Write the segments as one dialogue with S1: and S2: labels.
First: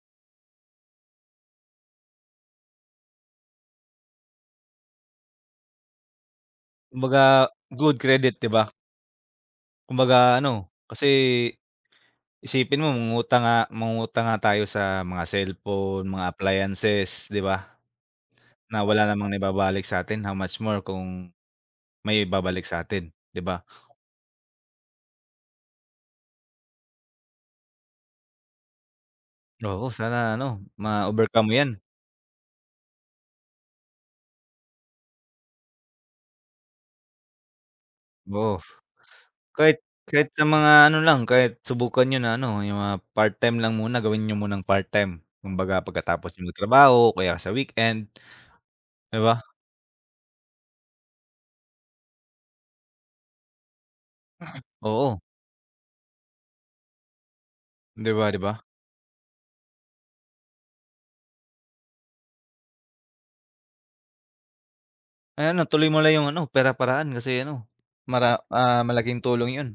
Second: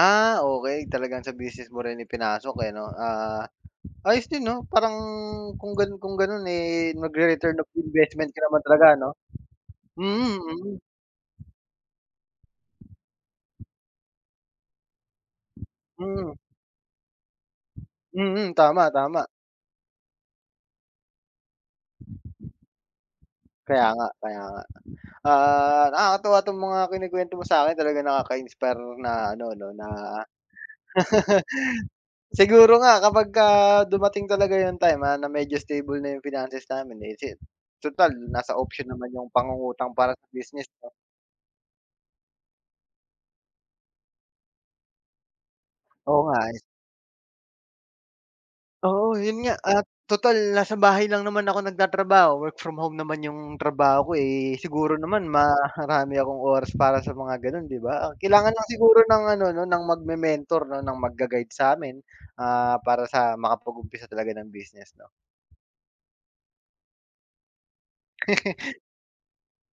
S1: Ah, okey talagang sa business mo rin ipinasok, eh, ano, ah, ayos din 'no parang kung gano'n, kung gano'n, eh,
S2: Kumbaga
S1: mag-rereturn of
S2: good
S1: investment
S2: credit,
S1: ka
S2: di
S1: naman
S2: ba?
S1: talaga ano? Mm,
S2: Kumbaga ano
S1: mm.
S2: kasi, isipin mo mangungutang nga mangungutang nga tayo sa mga cellphone, mga
S1: Hmm.
S2: appliances, di ba?
S1: Hmm,
S2: Na
S1: tama,
S2: wala
S1: tama.
S2: namang naibabalik sa'tin, how much more kung may babalik sa atin, di ba?
S1: Kaya nga, kaya nga, ah, nakakatuwa 'tong mga kinukwento mo sa'kin talagang nakaka-inspire na ano, ano
S2: Oo
S1: na
S2: sana ano, ma-overcome mo 'yan.
S1: siguro nga kapagka dumating talaga yung time na medyo stable na yung finances namin, eh, si tutal
S2: Oo.
S1: nasa option naman yung
S2: Kahit,
S1: pangungutang para sa
S2: kahit sa
S1: business
S2: mga
S1: 'no.
S2: ano lang, kahit subukan niyo na ano, yung mga part time lang muna gawin niyo munang part time kumbaga
S1: Oo,
S2: pagkatapos
S1: nga,
S2: niyo
S1: eh.
S2: mag-trabaho o kaya sa weekend.
S1: Oo
S2: Di
S1: 'yon
S2: ba?
S1: nga, at tutal nasa bahay lang naman ako nagtatrabaho, work from home naman yung trabaho ko, eh, siguro
S2: Oo.
S1: naman marami akong oras para sa mga gano'n, di
S2: Di
S1: ba?
S2: ba, di
S1: Kailangan
S2: ba?
S1: lang siguro ng ano 'no, ng magme-mentor no ng mag-ga guide sa'min, ah, para sa makapag-umpisa talaga ng business 'no?
S2: Ay ano, tuloy mo lang yung ano, pera paraan kasi ano, mara ah, malaking tulong 'yon.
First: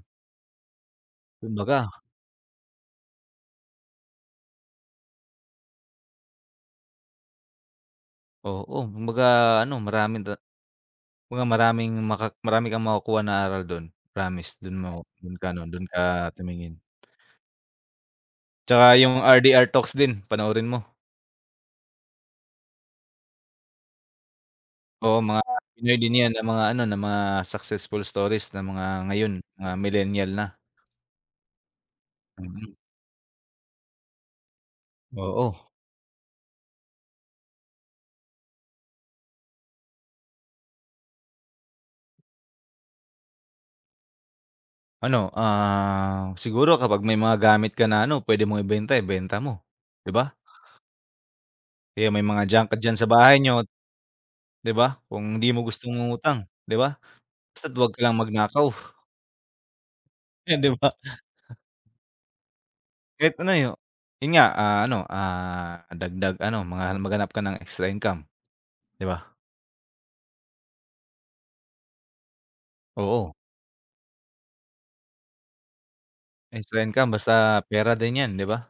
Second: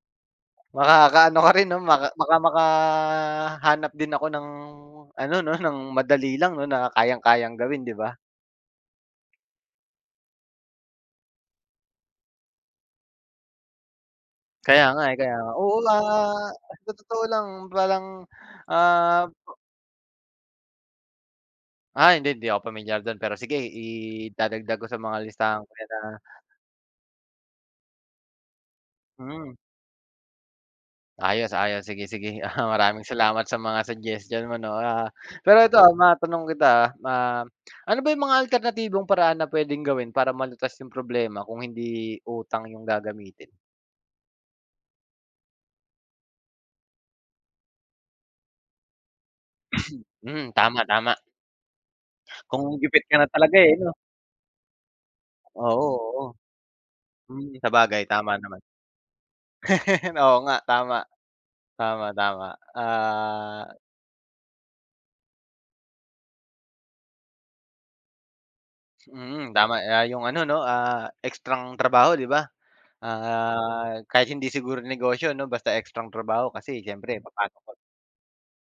S1: Makaka-ano ka rin 'no,
S2: Kumbaga.
S1: maka baka makahanap din ako ng ano 'no, ng madali lang 'no, na kayang-kayang gawin, di ba?
S2: Oo kumbaga ano, marami da kumbaga maraming maka marami kang makukuha ng aral do'n, promise do'n
S1: Kaya
S2: mo,
S1: nga, eh, kaya
S2: do'n ka
S1: nga oo,
S2: do'n ka
S1: ah,
S2: tumingin.
S1: tot totoo lang parang,
S2: Tsaka yung
S1: ah
S2: RDR talks din panoorin mo.
S1: Ah, hindi hindi ako pamilyar dun pero sige idadagdag ko sa mga
S2: Oo, mga
S1: listahan ko 'yan
S2: buhay
S1: na
S2: niya ng mga ano ng mga successful stories na mga ngayon
S1: Hmm.
S2: mga millennial na.
S1: Ayos, ayos, sige, sige, ah,
S2: Mhm.
S1: maraming salamat sa mga suggestion mo 'no, ah,
S2: Oo.
S1: pero ito, ah, matanong kita, ah, ah, ano ba yung mga alternatibong paraan na puwedeng gawin para malutas yung problema kung hindi utang yung gagamitin?
S2: Ano, ah, siguro kapag may mga gamit ka na ano, puwede mong ibenta, ibenta mo, di ba?
S1: Hmm, tama, tama.
S2: Eh, may mga
S1: Kung
S2: junk ka diyan
S1: gipit
S2: sa
S1: ka na
S2: bahay
S1: talaga,
S2: niyo,
S1: eh, 'no.
S2: di ba? Kung hindi mo
S1: Oo,
S2: gustong
S1: oo.
S2: umutang, di ba?
S1: Hmm,
S2: Basta 'wag ka
S1: sabagay
S2: lang
S1: tama naman.
S2: magnakaw.
S1: Oo,
S2: Eh,
S1: nga
S2: di ba?
S1: tama. Tama, tama,
S2: Kahit ano
S1: ah
S2: yun, yun nga, ah, ano, ah, dagdag ano, mga maghanap ka ng extra income, di ba?
S1: Hmm, tama yung ano 'no, ah, ekstrang trabaho, di ba?
S2: Oo.
S1: Ah, kahit hindi siguro negosyo 'no basta ekstrang trabaho
S2: Extra
S1: kasi
S2: income
S1: siyempre
S2: basta
S1: papasok ka.
S2: pera din 'yan, di ba?